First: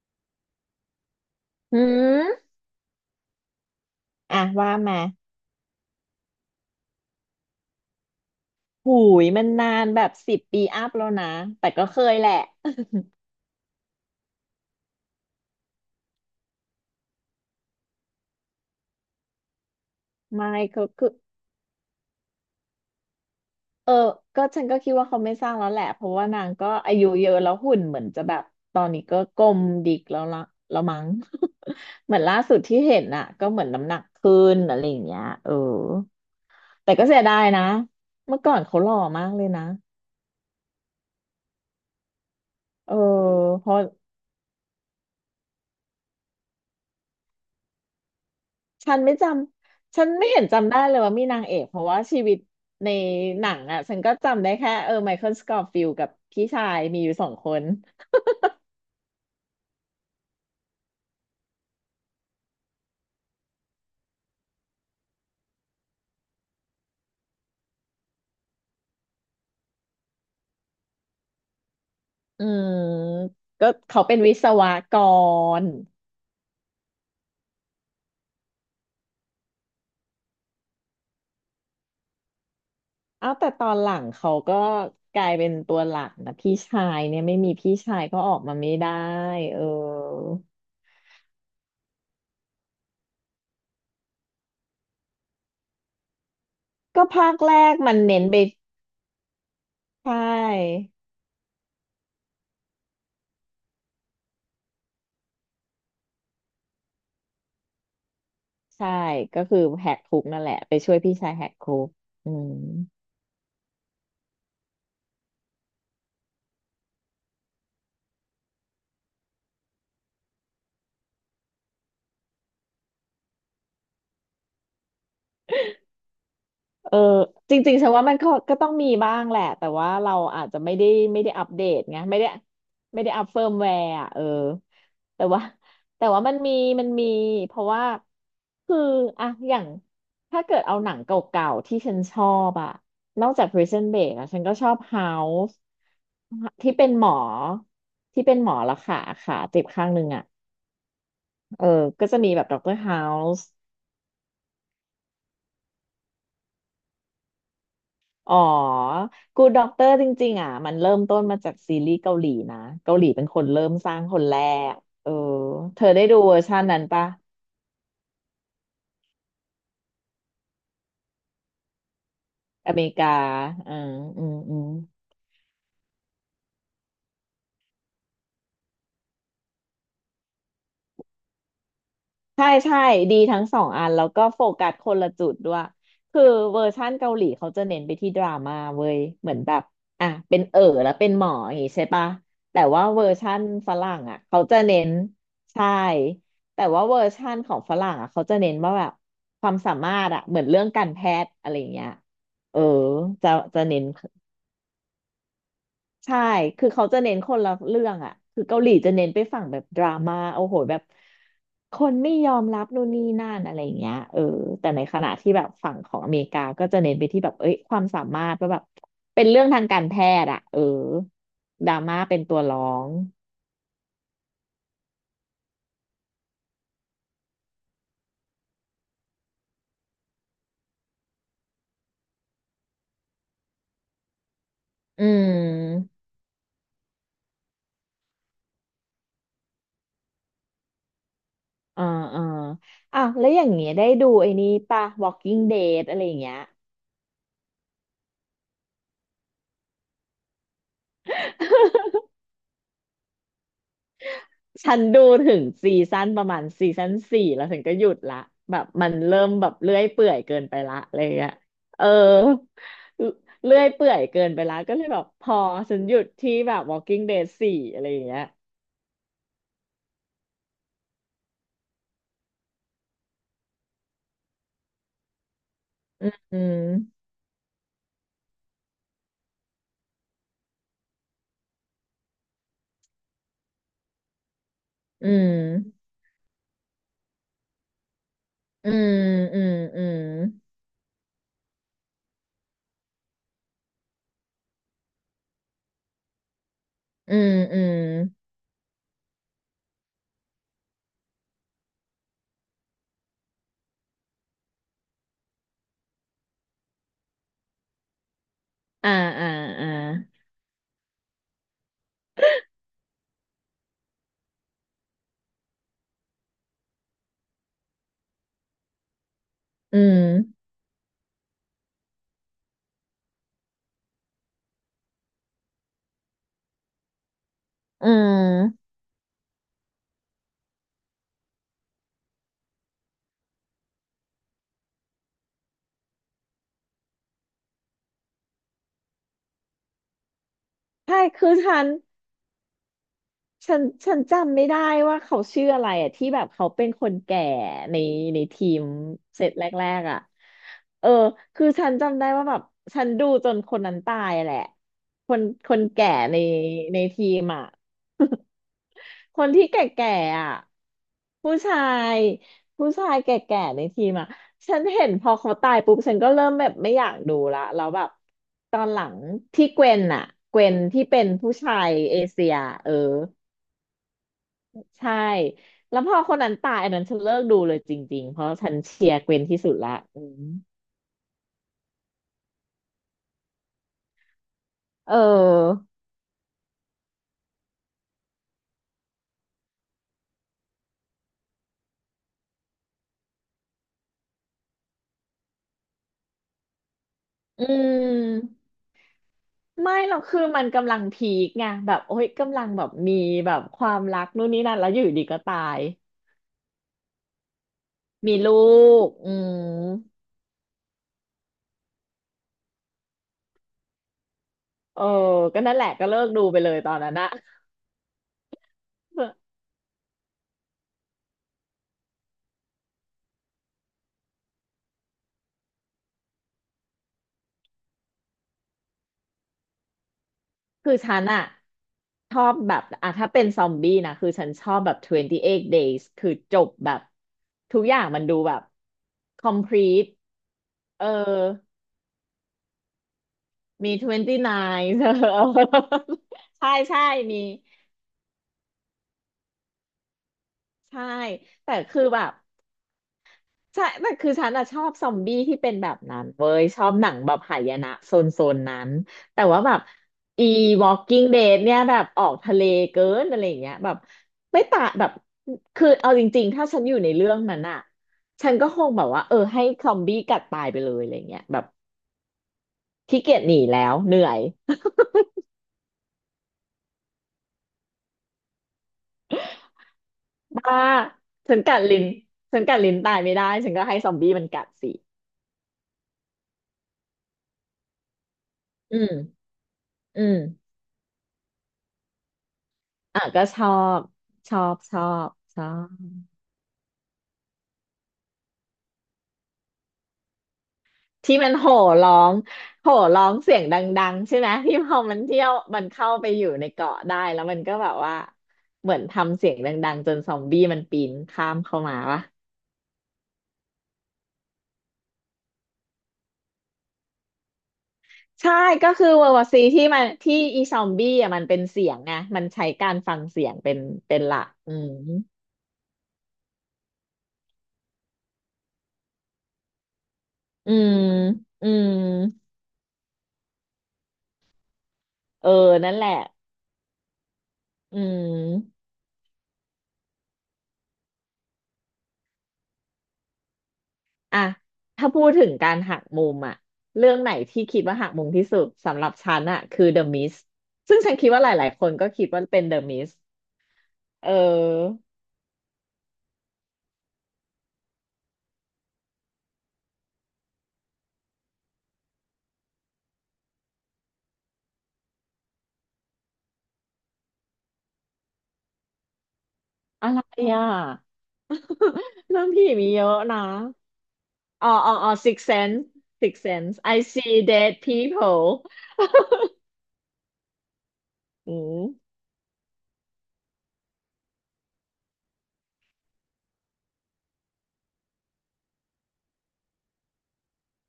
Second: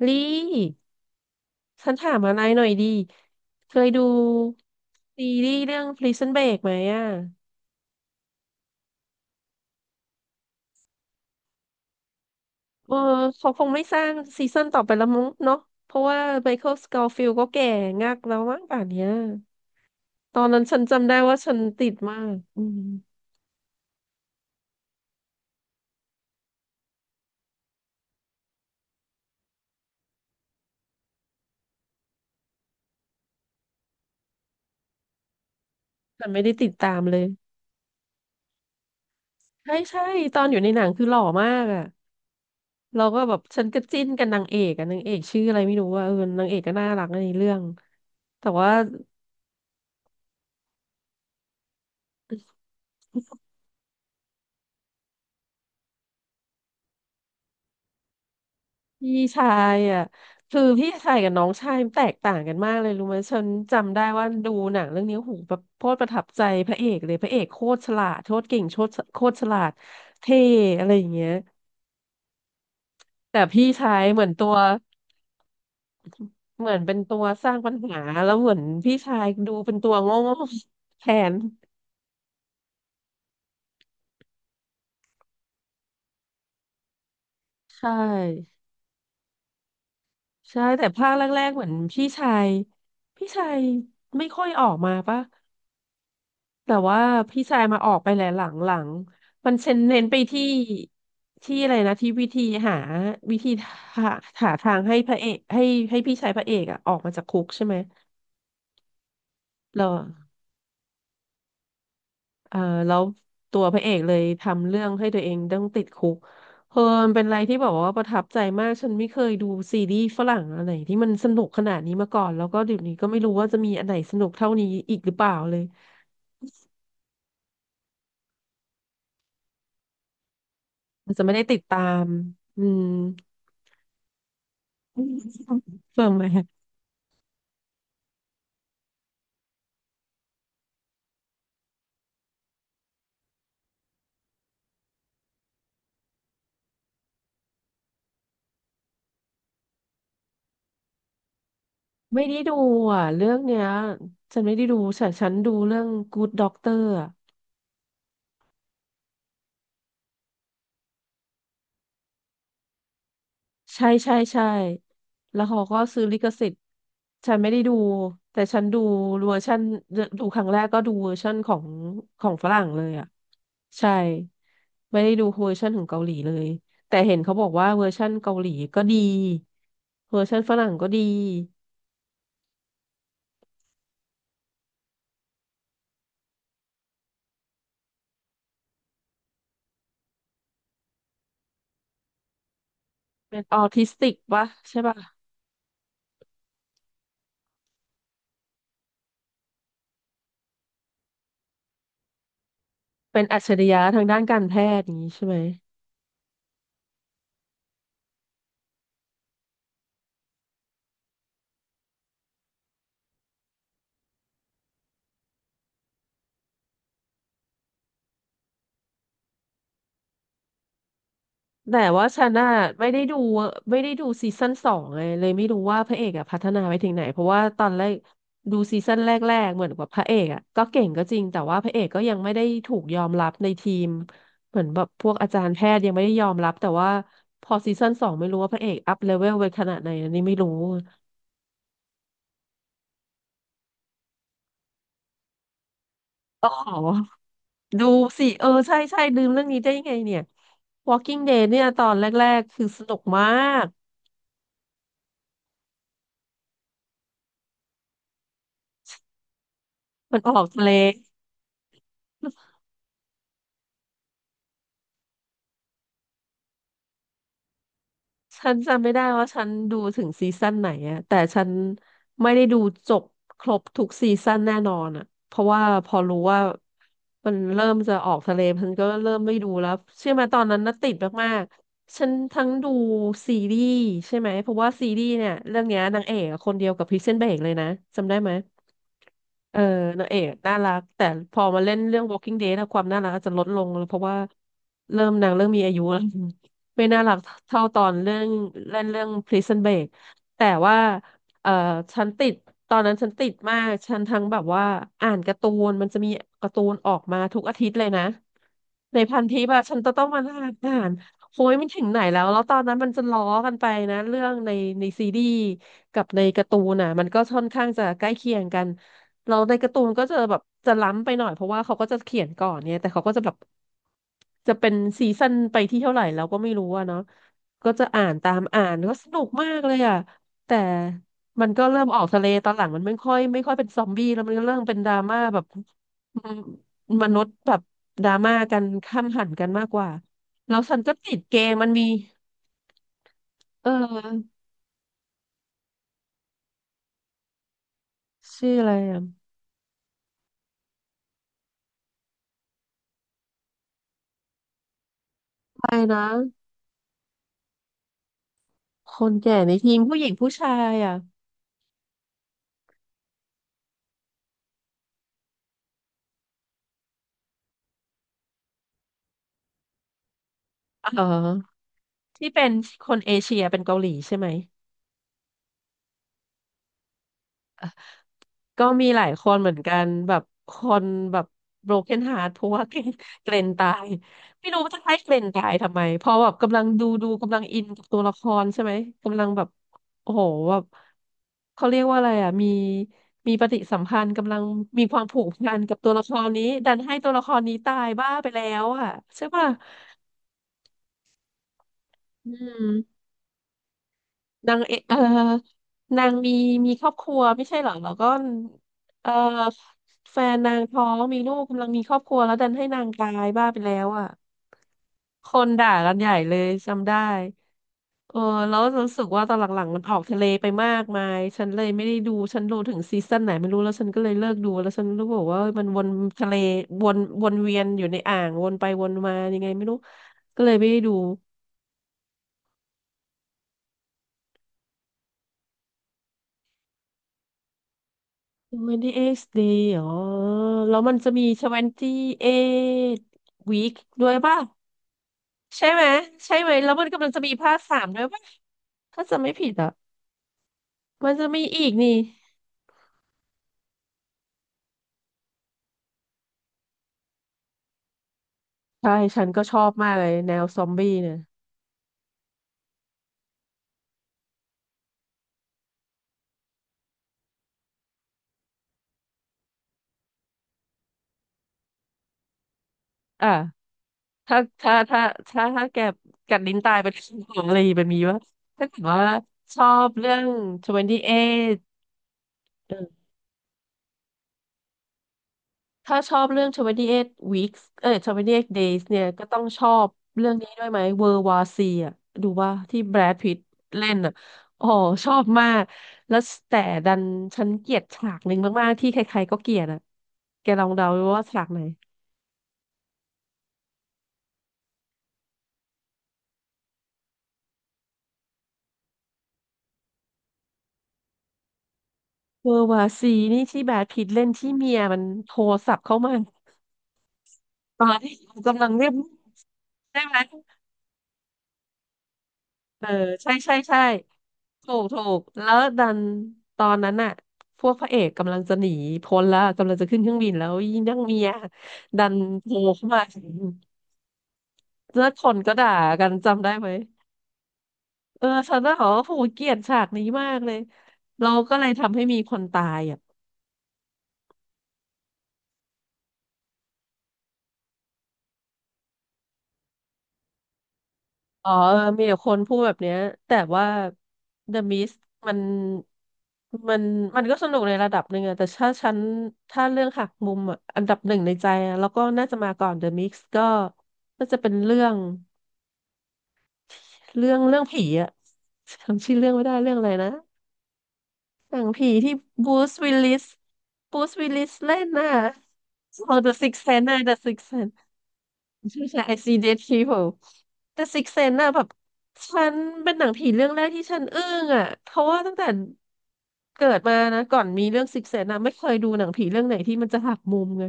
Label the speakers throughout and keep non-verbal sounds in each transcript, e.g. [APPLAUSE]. Speaker 1: ลี่
Speaker 2: อื
Speaker 1: ฉันถาม
Speaker 2: ม
Speaker 1: อะไรหน่อยดี เคยดู
Speaker 2: อ่ะว่ามา
Speaker 1: ซีรีส์เรื่อง Prison Break ไหมอ่ะ
Speaker 2: หูยมันนานแบบ10 ปีอัพแล้วนะแต่ก็เคยแหละ
Speaker 1: เออเขาคงไม่สร้างซีซั่นต่อไปแล้วมั้งเนาะเพราะว่าไมเคิลสก f ฟิล d ก็แก่งักแล้วมั้งป่านเนี้ยตอน
Speaker 2: ไม่
Speaker 1: นั้นฉัน
Speaker 2: ก็คื
Speaker 1: จำ
Speaker 2: อ
Speaker 1: ได้ว่าฉันติดมากอืม
Speaker 2: เออก็ฉันก็คิดว่าเขาไม่สร้างแล้วแหละเพราะว่านางก็อายุเยอะแล้วหุ่นเหมือนจะแบบตอนนี้ก็กลมดิกแล้วละแล้วมั้ง [LAUGHS] เหมือนล่าสุดที่เห็นน่ะก็เหมือนน้ำหนักขึ้นอะไรอย่างเงี้ยเออ
Speaker 1: ฉันไม่ได้ติดตา
Speaker 2: แต่
Speaker 1: ม
Speaker 2: ก็
Speaker 1: เล
Speaker 2: เสีย
Speaker 1: ย
Speaker 2: ดายนะเมื่อก่อนเขาหล่อมากเลยนะ
Speaker 1: ใช่ใช่ตอนอยู่ในหนังคือหล่อมากอ่ะ
Speaker 2: เออ
Speaker 1: เราก็แบบฉั
Speaker 2: พ
Speaker 1: น
Speaker 2: อ
Speaker 1: ก็จิ้นกับนางเอกอ่ะนางเอกชื่ออะไรไม่รู้ว่าเออนางเอกก็น่ารักในเรื่องแต่ว่า
Speaker 2: ฉันไม่จฉันไม่เห็นจำได้เลยว่ามีนางเอกเพราะว่าชีวิตในหนังอ่ะฉันก็จำได้แค่เออไมเคิลสกอ f ฟิลกับพี่ชายมีอยู่สองคน
Speaker 1: พี่ชายอ่ะคือพี่ชายกับน้องชายมันแตกต่างกันมากเลยรู้ไหมฉันจำได้ว่าดูหนังเรื่องนี้โอ้โหูแบบโคตรประทับใจพระเอกเลยพระเอกโคตรฉลาดโคตรเก่งโคตรโคตรฉลาดเท่อะไรอย่างเงี้ย
Speaker 2: อืม
Speaker 1: แต่พี่
Speaker 2: ก็
Speaker 1: ชา
Speaker 2: เขา
Speaker 1: ย
Speaker 2: เป็
Speaker 1: เห
Speaker 2: น
Speaker 1: มือน
Speaker 2: วิศ
Speaker 1: ตัว
Speaker 2: วกร
Speaker 1: เหมือนเป็นตัวสร้างปัญหาแล้วเหมือนพี่ชายดูเป็นตัวโง่ๆแทน
Speaker 2: เอ้าแต่ตอนหลังเขาก็กลายเป็นตัวหลักนะพี่ชายเนี่ยไม่มีพี่
Speaker 1: ใช
Speaker 2: ชายก็ออก
Speaker 1: ่
Speaker 2: มาไม่ได้เออ
Speaker 1: ใช่แต่ภาคแรกๆเหมือนพี่ชายพี่ชายไม่ค่อยออกมาปะ แต่ว่า
Speaker 2: ก็ภาค
Speaker 1: พี่
Speaker 2: แร
Speaker 1: ชาย
Speaker 2: ก
Speaker 1: มาออ
Speaker 2: มัน
Speaker 1: กไปแห
Speaker 2: เน้น
Speaker 1: ละ
Speaker 2: ไป
Speaker 1: หลังหลังมันเน้น
Speaker 2: ใช
Speaker 1: ไปที่
Speaker 2: ่
Speaker 1: อะไรนะที่วิธีหาวิธีหาหาทางให้พระเอกให้ให้พี่ชายพระเอกอะออกมาจากคุกใช่ไหม
Speaker 2: ใช่ก็คือ
Speaker 1: แล้
Speaker 2: แห
Speaker 1: ว
Speaker 2: กคุกนั่นแหละไปช่วยพี่ชายแหกคุกอืม
Speaker 1: เอ่อแล้วตัวพระเอกเลยทำเรื่องให้ตัวเองต้องติดคุกเออมันเป็นอะไรที่แบบว่าประทับใจมากฉันไม่เคยดูซีรีส์ฝรั่งอะไรที่มันสนุกขนาดนี้มาก่อนแล้วก็เดี๋ยวนี้ก็ไม่รู้ว่าจะมีอันไหนสนุกเท่านี้อีกหรือเปล่าเลย
Speaker 2: เออจริงๆฉันว่ามันก็ก็ต้องมีบ้างแหละแต่ว่าเราอาจจะไม่ได้
Speaker 1: อาจ
Speaker 2: ไม่
Speaker 1: จะ
Speaker 2: ได้
Speaker 1: ไม่ได้
Speaker 2: อัป
Speaker 1: ติด
Speaker 2: เด
Speaker 1: ตา
Speaker 2: ตไง
Speaker 1: ม
Speaker 2: ไม่ได้
Speaker 1: อืม
Speaker 2: ไม่ได้อัปเฟิร์มแวร์อ่ะเออแต่ว่า
Speaker 1: [LAUGHS] เฟิ
Speaker 2: แต่
Speaker 1: ร์ม
Speaker 2: ว่า
Speaker 1: ไหม
Speaker 2: มันมีเพราะว่าคืออะอย่างถ้าเกิดเอาหนังเก่าๆที่ฉันชอบอะนอกจาก Prison Break อะฉันก็ชอบ House ที่เป็นหมอที่เป็นหมอละค่ะขาเจ็บข้างหนึงอะเออก็จะ
Speaker 1: ไม่
Speaker 2: มี
Speaker 1: ได้
Speaker 2: แบบ
Speaker 1: ดู
Speaker 2: d เตอร r
Speaker 1: อ่ะเรื่อง
Speaker 2: House
Speaker 1: เนี้ยฉันไม่ได้ดูฉันฉันดูเรื่อง Good Doctor อ่ะ
Speaker 2: อ๋อ Good Doctor จริงๆอ่ะ มันเริ่มต้นมาจากซีรีส์เกาหลีนะ เกาหลีเป็นคนเริ่ม
Speaker 1: ใช่
Speaker 2: สร้าง
Speaker 1: ใช่
Speaker 2: คนแร
Speaker 1: ใช่
Speaker 2: กเออ
Speaker 1: แล้วเขาก็
Speaker 2: เธอได้
Speaker 1: ซื้อลิ
Speaker 2: ดู
Speaker 1: ข
Speaker 2: เวอร์
Speaker 1: สิท
Speaker 2: ชั
Speaker 1: ธิ์
Speaker 2: นนั้นปะ
Speaker 1: ฉันไม่ได้ดูแต่ฉันดูเวอร์ชันดูครั้งแรกก็ดูเวอร์ชันของของฝรั่ง
Speaker 2: อ
Speaker 1: เล
Speaker 2: เม
Speaker 1: ย
Speaker 2: ริ
Speaker 1: อ่ะ
Speaker 2: กาอื
Speaker 1: ใช่
Speaker 2: มอืมอืม
Speaker 1: ไม่ได้ดูเวอร์ชันของเกาหลีเลยแต่เห็นเขาบอกว่าเวอร์ชันเกาหลีก็ดีเวอร์ชันฝรั่งก็ดี
Speaker 2: ใช่ใช่ดีทั้งสองอันแล้วก็โฟกัสคนละจุดด้วยคือเวอร์ชั่นเกาหลีเขาจะเน้นไปที่ดราม่าเว้ยเหมือนแบบอ่ะเป็นเอ๋อแล้วเป็นหมออย่างงี้ใช่ปะแต่ว่าเวอร์ชั่
Speaker 1: เป็
Speaker 2: น
Speaker 1: นออ
Speaker 2: ฝ
Speaker 1: ทิส
Speaker 2: รั่ง
Speaker 1: ติก
Speaker 2: อ่ะเขา
Speaker 1: ปะ
Speaker 2: จะ
Speaker 1: ใช่
Speaker 2: เน้น
Speaker 1: ปะ
Speaker 2: ใช่แต่ว่าเวอร์ชั่นของฝรั่งอ่ะเขาจะเน้นว่าแบบความสามารถอ่ะเหมือนเรื่องการแพทย์อะไรอย่างเงี้ยเออ
Speaker 1: เป็น
Speaker 2: จะ
Speaker 1: อัจฉ
Speaker 2: จะ
Speaker 1: ริ
Speaker 2: เน้
Speaker 1: ยะ
Speaker 2: น
Speaker 1: ทางด้านการแพทย์อย่างนี้ใช่ไหม
Speaker 2: ใช่ คือเขาจะเน้นคนละเรื่องอ่ะคือเกาหลีจะเน้นไปฝั่งแบบดราม่าโอ้โหแบบคนไม่ยอมรับนู่นนี่นั่นอะไรอย่างเงี้ยเออแต่ในขณะที่แบบฝั่งของอเมริกาก็จะเน้นไปที่แบบเอ้ยความสามารถว่าแบบเป็นเรื่องทางการแพทย์อ่ะเออด
Speaker 1: แต่
Speaker 2: ราม่า
Speaker 1: ว่า
Speaker 2: เป็น
Speaker 1: ฉัน
Speaker 2: ตัว
Speaker 1: น่ะ
Speaker 2: ร้อ
Speaker 1: ไม่
Speaker 2: ง
Speaker 1: ได้ดูซีซั่นสองเลยเลยไม่รู้ว่าพระเอกอะพัฒนาไปถึงไหนเพราะว่าตอนแรกดูซีซั่นแรกๆเหมือนกับพระเอกอะก็เก่งก็จริงแต่ว่าพระเอกก็ยังไม่ได้ถูกยอมรับในทีมเหมือนแบบพ
Speaker 2: อื
Speaker 1: วกอาจารย์แพทย์ยัง
Speaker 2: ม
Speaker 1: ไม่ได้ยอมรับแต่ว่าพอซีซั่นสองไม่รู้ว่าพระเอกอัพเลเวลไปขนาดไหนอันนี้ไม่รู้
Speaker 2: อ่าอ่าอ่ะแล้วอย่างเงี้ยได้ดูไอ้นี่ป่ะ Walking Dead อะไรอย่างเงี้ย
Speaker 1: อ๋อดูสิเออใช่ใช่ลืมเรื่องนี้ได้ยังไงเนี่ย Walking Dead เนี่ยตอนแรกๆคือสนุกมาก
Speaker 2: ฉันดูถึงซีซั่นประมาณซีซั่นสี่แล้วถึงก็หยุดละแบบมันเริ่มแบบเลื่อยเปื่อ
Speaker 1: มั
Speaker 2: ย
Speaker 1: นอ
Speaker 2: เกิ
Speaker 1: อก
Speaker 2: นไป
Speaker 1: ทะเล
Speaker 2: ละอะไรอย่างเงี้ยเออเลื่อยเปื่อยเกินไปละก็เลยแบบพอฉันหยุดที่แบบ Walking Dead สี่อะไรอย่างเงี้ย
Speaker 1: ฉันจำไม่ได้ว่าฉันดูถึงซีซั่นไหนอะแต่ฉันไม่ได้ดูจบครบทุกซีซั่นแน่นอนอะเพราะว่าพอรู้
Speaker 2: อื
Speaker 1: ว่า
Speaker 2: ม
Speaker 1: มันเริ่มจะออกทะเลฉันก็เริ่มไม่ดูแล้วเชื่อไหมตอนนั้นน่ะติดมากๆฉันทั้งดูซีรีส์ใช่ไหมเพราะว่าซีรี
Speaker 2: อื
Speaker 1: ส์เนี่ยเรื่องเนี้
Speaker 2: ม
Speaker 1: ยนางเอกอะคนเดียวกับพริซเซ้นเบรกเลยนะจำได้ไหม
Speaker 2: อืมอืม
Speaker 1: เออ
Speaker 2: อืม
Speaker 1: นางเอกน่ารักแต่พอมาเล่นเรื่อง Walking Dead อะความน่ารักอาจจะลดลงเพราะว่าเริ่มนางเริ่มมีอายุแล้ว [LAUGHS] ไม่น่ารั
Speaker 2: อื
Speaker 1: ก
Speaker 2: มอื
Speaker 1: เท่าต
Speaker 2: ม
Speaker 1: อนเรื่องเล่นเรื่อง Prison Break แต่ว่าเออฉันติดตอนนั้นฉันติดมากฉันทั้งแบบว่าอ่านการ์ตูนมันจะมีการ์ตูนออกมาทุกอาทิตย์เลยนะ
Speaker 2: อ่า
Speaker 1: ในพัน
Speaker 2: อ่า
Speaker 1: ทิปอะ
Speaker 2: อ่า
Speaker 1: ฉันจะต้องมานั่งอ่านโอ้ยมันถึงไหนแล้วแล้วตอนนั้นมันจะล้อกันไปนะเรื่องในซีรีส์กับในการ์ตูนอะมันก็ค่อนข้างจะใกล้เคียงกัน เราในการ์
Speaker 2: อื
Speaker 1: ตูนก็
Speaker 2: ม
Speaker 1: จะแบบจะล้ำไปหน่อยเพราะว่าเขาก็จะเขียนก่อนเนี่ยแต่เขาก็จะแบบจะเป็นซีซั่นไปที่เท่าไหร่เราก็ไม่รู้อะเนาะก็จะ
Speaker 2: อื
Speaker 1: อ่านตามอ่า
Speaker 2: ม
Speaker 1: นก็สนุกมากเลยอะแต่มันก็เริ่มออกทะเลตอนหลังมันไม่ค่อยเป็นซอมบี้แล้วมันก็เริ่มเป็นดราม่าแบบอืมมนุษย์แบบดราม่ากันข้ามหันกันมากกว่าแล้วฉันก็
Speaker 2: ใช่
Speaker 1: ติด
Speaker 2: คือ
Speaker 1: เกม
Speaker 2: ฉั
Speaker 1: มั
Speaker 2: น
Speaker 1: นมี
Speaker 2: ฉัน
Speaker 1: เอ
Speaker 2: ฉัน
Speaker 1: อ
Speaker 2: จำไม่ได้ว่าเขาชื่ออะไรอ่ะที่แบบเขาเป็นคนแก่ในในที
Speaker 1: ชื่อ
Speaker 2: ม
Speaker 1: อะไรอะ
Speaker 2: เซตแรกๆอ่ะเออคือฉันจำได้ว่าแบบฉันดูจนคนนั้นตายแหละคนคน
Speaker 1: ไป
Speaker 2: แก่
Speaker 1: นะ
Speaker 2: ในในทีมอ่ะ
Speaker 1: คน
Speaker 2: [LAUGHS] คน
Speaker 1: แก่
Speaker 2: ที่
Speaker 1: ในทีม
Speaker 2: แก่
Speaker 1: ผู้หญิง
Speaker 2: ๆอ่ะ
Speaker 1: ผู้ชายอ่ะ
Speaker 2: ผู้ชายผู้ชายแก่ๆในทีมอ่ะฉันเห็นพอเขาตายปุ๊บฉันก็เริ่มแบบไม่อยากดูละแล้วแบบตอนหลังที่เกวนอ่ะเกวนที่
Speaker 1: เอ
Speaker 2: เป็
Speaker 1: อ
Speaker 2: นผู้ชายเอเชี
Speaker 1: ที่
Speaker 2: ย
Speaker 1: เป็น
Speaker 2: เออ
Speaker 1: คนเอเชียเป็นเกาหลีใช่ไหม
Speaker 2: ใช่แล้วพอคนนั้นตายอันนั้นฉันเลิกดูเลยจริงๆเพราะฉัน
Speaker 1: ก็
Speaker 2: เชี
Speaker 1: มี
Speaker 2: ย
Speaker 1: ห
Speaker 2: ร์
Speaker 1: ลา
Speaker 2: เก
Speaker 1: ย
Speaker 2: ว
Speaker 1: ค
Speaker 2: น
Speaker 1: น
Speaker 2: ที่
Speaker 1: เห
Speaker 2: สุ
Speaker 1: มือ
Speaker 2: ด
Speaker 1: น
Speaker 2: ละ
Speaker 1: กัน
Speaker 2: อื
Speaker 1: แบบ
Speaker 2: ม
Speaker 1: คนแบบ broken heart เพราะว่าเกรนตายไม่รู้ว่าจะ
Speaker 2: เ
Speaker 1: ให้เกรนตาย
Speaker 2: ออ
Speaker 1: ทำไมเพราะแบบกำลังดูกำลังอินกับตัวละครใช่ไหมกำลังแบบโอ้โหแบบเขาเรียกว่าอะไรอ่ะมีปฏิสัมพันธ์กำลังมีความผูกพันกับตัวละครนี้ดันให้ตัวละคร
Speaker 2: อื
Speaker 1: นี้ตายบ้าไป
Speaker 2: ม
Speaker 1: แล้วอ่ะใช่ป่ะ
Speaker 2: ไม่หรอกคือมันกำลังพีคไงแบบโอ้ย
Speaker 1: อื
Speaker 2: กำลังแบบมี
Speaker 1: ม
Speaker 2: แบบความรักนู่นนี่
Speaker 1: นา
Speaker 2: นั่น
Speaker 1: ง
Speaker 2: แล้วอยู่ดีก็ตาย
Speaker 1: นางมีครอบครัวไม่ใช่เหรอแล้วก็
Speaker 2: มีลูก
Speaker 1: เอ
Speaker 2: อื
Speaker 1: อ
Speaker 2: ม
Speaker 1: แฟนนางท้องมีลูกกำลังมีครอบครัวแล้วดันให้นางตายบ้าไปแล้วอ่ะ
Speaker 2: เออ
Speaker 1: ค
Speaker 2: ก็
Speaker 1: น
Speaker 2: นั่นแห
Speaker 1: ด่า
Speaker 2: ละก็
Speaker 1: กัน
Speaker 2: เลิ
Speaker 1: ให
Speaker 2: ก
Speaker 1: ญ่
Speaker 2: ดู
Speaker 1: เล
Speaker 2: ไป
Speaker 1: ย
Speaker 2: เลยตอน
Speaker 1: จำ
Speaker 2: นั้น
Speaker 1: ได้
Speaker 2: นะ
Speaker 1: เออแล้วรู้สึกว่าตอน
Speaker 2: [LAUGHS]
Speaker 1: หลังๆมันออกทะเลไปมากมายฉันเลยไม่ได้ดูฉันดูถึงซีซั่นไหนไม่รู้แล้วฉันก็เลยเลิกดูแล้วฉันรู้บอกว่ามันวนทะเลวนวนเวียนอยู่ในอ่างวนไปวนมายังไงไม่รู้ก็เลยไม่
Speaker 2: คือ
Speaker 1: ได้ดู
Speaker 2: ฉันอะชอบแบบอะถ้าเป็นซอมบี้นะคือฉันชอบแบบ28 days คือจบแบบทุกอย่างมันดูแบบ
Speaker 1: 28 day อ๋อ
Speaker 2: complete
Speaker 1: แล้ว
Speaker 2: เออ
Speaker 1: มันจะมี 28
Speaker 2: มี
Speaker 1: week ด้วย
Speaker 2: 29
Speaker 1: ป่ะ
Speaker 2: เก้าเธอเอ [LAUGHS]
Speaker 1: ใช่ไหม
Speaker 2: อ
Speaker 1: ใช่ไห
Speaker 2: ใช่
Speaker 1: มแล้ว
Speaker 2: ใช่
Speaker 1: มันกำลัง
Speaker 2: มี
Speaker 1: จะมีภาคสามด้วยป่ะ ถ้าจะไม่ผิดอ่ะ
Speaker 2: ใช่
Speaker 1: มันจะมี
Speaker 2: แต่
Speaker 1: อีก
Speaker 2: คือ
Speaker 1: นี่
Speaker 2: แบบใช่แต่คือฉันอะชอบซอมบี้ที่เป็นแบบนั้นเว้ยชอบหนังแบบหายนะโซนนั้น
Speaker 1: ใช่
Speaker 2: แต่
Speaker 1: ฉัน
Speaker 2: ว่า
Speaker 1: ก็
Speaker 2: แบ
Speaker 1: ช
Speaker 2: บ
Speaker 1: อบมากเลย
Speaker 2: อี
Speaker 1: แนวซอมบี้
Speaker 2: Walking
Speaker 1: เนี่ย
Speaker 2: Dead เนี่ยแบบออกทะเลเกินอะไรอย่างเงี้ยแบบไม่ตาแบบ คือเอาจริงๆถ้าฉันอยู่ในเรื่องนั้นอะฉันก็คงแบบว่าเออให้ซอมบี้กัดตายไปเลยอะไรเงี้ยแบบขี้เกียจ
Speaker 1: อ่ะ
Speaker 2: หนีแล้วเหนื่อย
Speaker 1: ถ้า ถ้า ถ้า ถ้าแกกัดลิ้นตายไปทุกงหมอะไรแบบนี้วะถ้าเกิดว่าชอบเรื่อง
Speaker 2: อ่าฉันกัดลิ้นฉันกัดลิ้น
Speaker 1: 28
Speaker 2: ตายไม่ได้ฉันก็ให้ซอมบี้มันกัดสิ
Speaker 1: ถ้าชอบเรื่อง28 weeks เอ้ย2 s
Speaker 2: อื
Speaker 1: days เนี่ย
Speaker 2: ม
Speaker 1: ก็ต้องชอบ
Speaker 2: อืม
Speaker 1: เรื่องนี้ด้วยไหม World War e อ่ะดูว่าที่แบร
Speaker 2: อ่ะ
Speaker 1: ด
Speaker 2: ก็
Speaker 1: พิต
Speaker 2: ช
Speaker 1: ต์
Speaker 2: อบ
Speaker 1: เล่นอ่ะ
Speaker 2: ชอบ
Speaker 1: โอ้
Speaker 2: ช
Speaker 1: โห
Speaker 2: อ
Speaker 1: ช
Speaker 2: บ
Speaker 1: อบ
Speaker 2: ชอ
Speaker 1: มาก
Speaker 2: บ
Speaker 1: แล้วแต่ดันฉันเกลียดฉากหนึ่งมากๆที่ใครๆก็เกลียดอ่ะแกลองเดาดู
Speaker 2: ที่
Speaker 1: ว่า
Speaker 2: มัน
Speaker 1: ฉาก
Speaker 2: โห่
Speaker 1: ไหน
Speaker 2: ร้องโห่ร้องเสียงดังๆใช่ไหมที่พอมันเที่ยวมันเข้าไปอยู่ในเกาะได้แล้วมันก็แบบว่าเหมือนทำเสียงดังๆจนซอมบี้มันปีนข้ามเข้ามาวะ
Speaker 1: World War C นี่ที่แบรดพิตต์เล่นที่เมียมันโทรศัพท์เข้ามาตอนที่
Speaker 2: ใช่
Speaker 1: กำลั
Speaker 2: ก็
Speaker 1: ง
Speaker 2: คื
Speaker 1: เรี
Speaker 2: อ
Speaker 1: ยบ
Speaker 2: เวอร์วซีที่มัน
Speaker 1: ได้
Speaker 2: ที่
Speaker 1: ไหม
Speaker 2: อีซอมบี้อ่ะมันเป็นเสียงไงมันใช้การ
Speaker 1: เออ
Speaker 2: ฟังเสีย
Speaker 1: ใช่
Speaker 2: งเป็
Speaker 1: ใช่
Speaker 2: น
Speaker 1: ใช่
Speaker 2: เป็นหลักอืม
Speaker 1: ถูกแล้วดันตอนนั้นอะพวกพระเอกกำลังจะหนีพ้นแล้วกำลังจะขึ้นเครื่องบินแล้
Speaker 2: อื
Speaker 1: ว
Speaker 2: ม
Speaker 1: ยิ่งนักเมีย
Speaker 2: อืม
Speaker 1: ดันโผล่เข้ามา [LAUGHS] แล้วค
Speaker 2: เออ
Speaker 1: นก็ด่า
Speaker 2: นั่นแหละ
Speaker 1: กันจำได้ไหม
Speaker 2: อื
Speaker 1: เออฉัน
Speaker 2: ม
Speaker 1: น่ะเหรอโหเกลียดฉากนี้มากเลยเราก็เลยทำให้มีคนตายอ่ะ
Speaker 2: อ่ะถ้าพูดถึงการหักมุมอะเรื่องไหนที่คิดว่าหักมุมที่สุดสำหรับฉันอะคือ The Mist ซึ่งฉันคิดว่าหลา
Speaker 1: อ๋อ
Speaker 2: ยๆคน
Speaker 1: เอ
Speaker 2: ก็
Speaker 1: อมี
Speaker 2: คิด
Speaker 1: แต่
Speaker 2: ว่า
Speaker 1: คน
Speaker 2: เป็น
Speaker 1: พู
Speaker 2: The
Speaker 1: ดแบบเนี้ย
Speaker 2: Mist
Speaker 1: แต่ว่า
Speaker 2: เ
Speaker 1: The
Speaker 2: ออ
Speaker 1: Mist มันมันมันก็สนุกในระดับหนึ่งอะแต่ถ้าฉัน ถ้าเรื่องหักมุมอะอันดับหนึ่งในใจอะแล้วก็น่าจะมาก่อน The Mist ก็จะเป็นเรื่อง เรื่องผีอะจำชื่อเรื่องไม่ได้เรื่องอะ
Speaker 2: อะ
Speaker 1: ไร
Speaker 2: ไร
Speaker 1: นะ
Speaker 2: อ่ะ
Speaker 1: หนังผี
Speaker 2: [LAUGHS]
Speaker 1: ที่
Speaker 2: เรื่องผี
Speaker 1: บู
Speaker 2: มี
Speaker 1: ส
Speaker 2: เย
Speaker 1: วิล
Speaker 2: อะ
Speaker 1: ลิ
Speaker 2: นะ
Speaker 1: สบูสวิลลิ
Speaker 2: อ๋อ
Speaker 1: ส
Speaker 2: อ๋อ
Speaker 1: เล่น
Speaker 2: อ๋อ
Speaker 1: น่ะ
Speaker 2: Six Sense Six
Speaker 1: The
Speaker 2: Sense
Speaker 1: Sixth
Speaker 2: I
Speaker 1: Sense นะ The
Speaker 2: see
Speaker 1: Sixth
Speaker 2: dead
Speaker 1: Sense
Speaker 2: people
Speaker 1: [LAUGHS] I see dead people แต่ Six
Speaker 2: อื
Speaker 1: Sense น่ะแบบ
Speaker 2: ม
Speaker 1: ฉันเป็นหนังผีเรื่องแรกที่ฉันอึ้งอ่ะเพราะว่าตั้งแต่เกิดมานะก่อนมีเรื่อง Six Sense นะไม่เคยดูหนังผีเรื่องไหนที่มันจะหักมุมไง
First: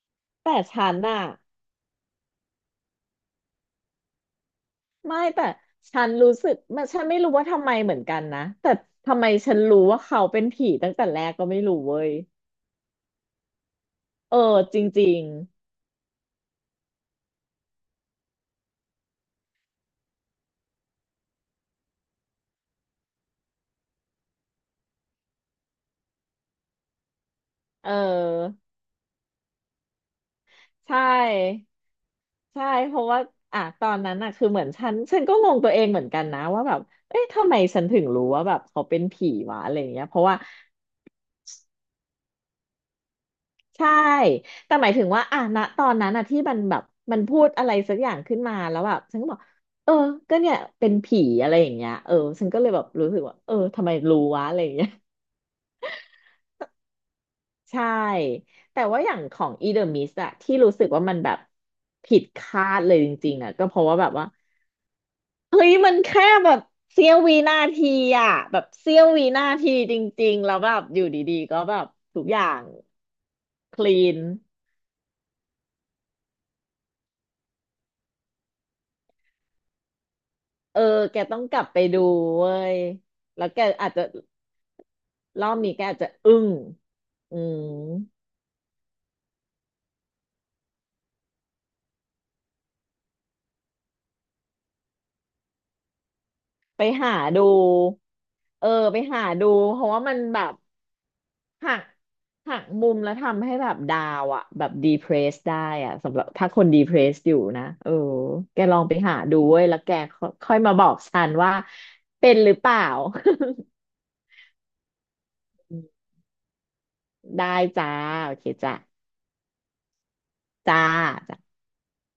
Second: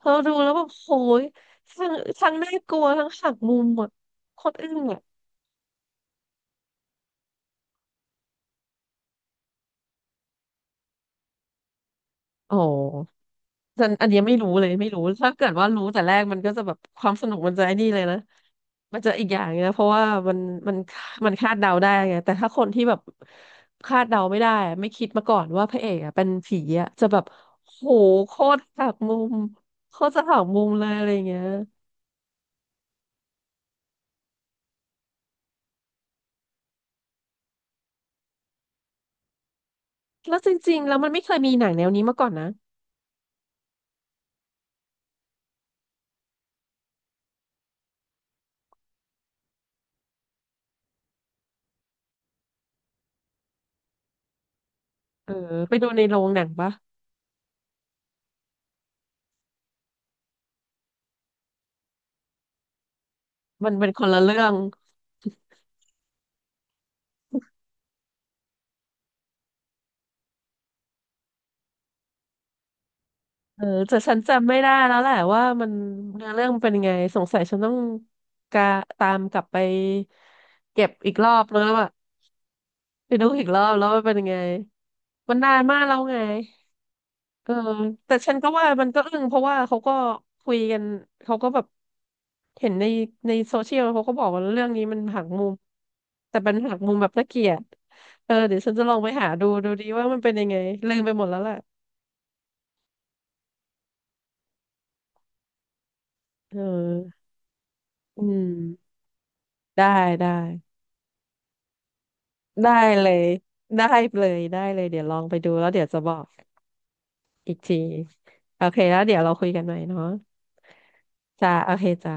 Speaker 1: พอดูแล้ว
Speaker 2: แต่
Speaker 1: แบบ
Speaker 2: ฉั
Speaker 1: โห
Speaker 2: นอะ
Speaker 1: ยทั้งทั้งน่ากลัวทั้งหักมุมอ่ะโคตรอึ้งอ่ะ
Speaker 2: ไม่แต่ฉันรู้สึกมันไม่รู้ว่าทำไมเหมือนกันนะแต่ทำไมฉันรู้ว่าเขาเป็นผีตั้งแต่แรกก็ไม่รู้เว้ย
Speaker 1: อ๋อ อันอันเนี้ย
Speaker 2: เอ
Speaker 1: ไม่
Speaker 2: อ
Speaker 1: รู้เลย
Speaker 2: จ
Speaker 1: ไม่รู้
Speaker 2: ริง
Speaker 1: ถ้าเกิดว่ารู้แต่แรกมันก็จะแบบความสนุกมันจะไอ้นี่เลยนะมันจะอีกอย่างนะเพราะว่ามันมันมันคาดเดาได้ไงแต่ถ้าคนที่แบบคาดเดาไม่ได้ไม่คิดมาก่อนว่าพระเอกอ่ะเป็นผีอ่ะจะแบบโห
Speaker 2: ๆเ
Speaker 1: โค
Speaker 2: ออ
Speaker 1: ตรหักมุมโคตรจะหักมุมเล
Speaker 2: ใช
Speaker 1: ยอะไรอย่างเงี้ย
Speaker 2: ่ใช่เพราะว่าอ่ะตอนนั้นอ่ะคือเหมือนฉันก็งงตัวเองเหมือนกันนะว่าแบบเอ๊ะทำไมฉันถึงรู้ว่าแบบเขาเป็นผีวะอะไรอย่างเงี้ยเพราะ
Speaker 1: แล้
Speaker 2: ว่า
Speaker 1: วจริงๆแล้วมันไม่เคยมีหนังแนวนี้มาก่อนนะ
Speaker 2: ใช่แต่หมายถึงว่าอ่ะณตอนนั้นอ่ะที่มันแบบมันพูดอะไรสักอย่างขึ้นมาแล้วแบบฉันก็บอกเออก็เนี่ยเป็นผีอะไรอย่างเงี้ยเออฉันก็เลยแบบรู้สึกว่าเออทำไมรู้วะอะไรอย่างเงี้ย
Speaker 1: เออไปดูในโรงหนังปะ
Speaker 2: ใช่แต่ว่าอย่างของ e the m ม s สต์อะที่รู้สึกว่ามันแบบผิดคาดเลยจริงๆอะก็
Speaker 1: มัน
Speaker 2: เพราะ
Speaker 1: เป็น
Speaker 2: ว่า
Speaker 1: ค
Speaker 2: แบ
Speaker 1: น
Speaker 2: บ
Speaker 1: ละ
Speaker 2: ว่า
Speaker 1: เรื่อง
Speaker 2: เฮ้ยมันแค่แบบเสี้ยววินาทีอะแบบเสี้ยววินาทีจริงๆแล้วแบบอยู่ดีๆก็แบบทุกอย่าง
Speaker 1: เออ
Speaker 2: ค
Speaker 1: แต่
Speaker 2: ลี
Speaker 1: ฉัน
Speaker 2: น
Speaker 1: จำไม่ได้แล้วแหละว่ามันเนื้อเรื่องมันเป็นยังไงสงสัยฉันต้องกาตามกลับไป
Speaker 2: เออ
Speaker 1: เก็บอีก
Speaker 2: แก
Speaker 1: รอ
Speaker 2: ต้อง
Speaker 1: บ
Speaker 2: ก
Speaker 1: แล้
Speaker 2: ลับ
Speaker 1: ว
Speaker 2: ไป
Speaker 1: อะ
Speaker 2: ดูเว้ย
Speaker 1: ไปดูอี
Speaker 2: แล้
Speaker 1: ก
Speaker 2: ว
Speaker 1: ร
Speaker 2: แก
Speaker 1: อบแล้ว
Speaker 2: อาจจะ
Speaker 1: ว่าเป็นยังไงมัน
Speaker 2: รอ
Speaker 1: นา
Speaker 2: บ
Speaker 1: น
Speaker 2: นี้
Speaker 1: มา
Speaker 2: แก
Speaker 1: กแล้
Speaker 2: อาจ
Speaker 1: ว
Speaker 2: จะ
Speaker 1: ไง
Speaker 2: อึ้งอื
Speaker 1: เออ
Speaker 2: ม
Speaker 1: แต่ฉันก็ว่ามันก็อึ้งเพราะว่าเขาก็คุยกันเขาก็แบบเห็นในโซเชียลเขาก็บอกว่าเรื่องนี้มันหักมุมแต่เป็นหัก
Speaker 2: ไป
Speaker 1: มุมแบบ
Speaker 2: หา
Speaker 1: น่าเกลี
Speaker 2: ดู
Speaker 1: ยดเออเดี๋ยว
Speaker 2: เออ
Speaker 1: ฉันจะลอ
Speaker 2: ไป
Speaker 1: งไป
Speaker 2: หา
Speaker 1: หาดู
Speaker 2: ดู
Speaker 1: ดู
Speaker 2: เพ
Speaker 1: ดี
Speaker 2: ราะว่า
Speaker 1: ว่า
Speaker 2: มั
Speaker 1: มั
Speaker 2: น
Speaker 1: นเป็น
Speaker 2: แบ
Speaker 1: ยัง
Speaker 2: บ
Speaker 1: ไงลืมไปหมดแล้วแหละ
Speaker 2: หักหักมุมแล้วทำให้แบบดาวอ่ะแบบดีเพรสได้อ่ะสำหรับถ้า
Speaker 1: เ
Speaker 2: คนดีเพรส
Speaker 1: ออ
Speaker 2: อยู่นะเออ
Speaker 1: อื
Speaker 2: แกลองไป
Speaker 1: ม
Speaker 2: หาดูเว้ยแล้ว
Speaker 1: ได้
Speaker 2: แกค่อ
Speaker 1: ได้
Speaker 2: ยค่อยมาบอกฉันว่าเป็นหรือเป
Speaker 1: ได้
Speaker 2: ล่า
Speaker 1: เลยได้เลยได้เลยเดี๋ยวลองไปดูแล้วเดี๋ยวจะบอก
Speaker 2: [LAUGHS]
Speaker 1: อี
Speaker 2: ได้
Speaker 1: กที
Speaker 2: จ้าโอเค
Speaker 1: โอ
Speaker 2: จ้า
Speaker 1: เคแล้วเดี๋ยวเราคุยกันใหม่เนาะ
Speaker 2: จ้า
Speaker 1: จ้า
Speaker 2: จ้า
Speaker 1: โอเคจ้า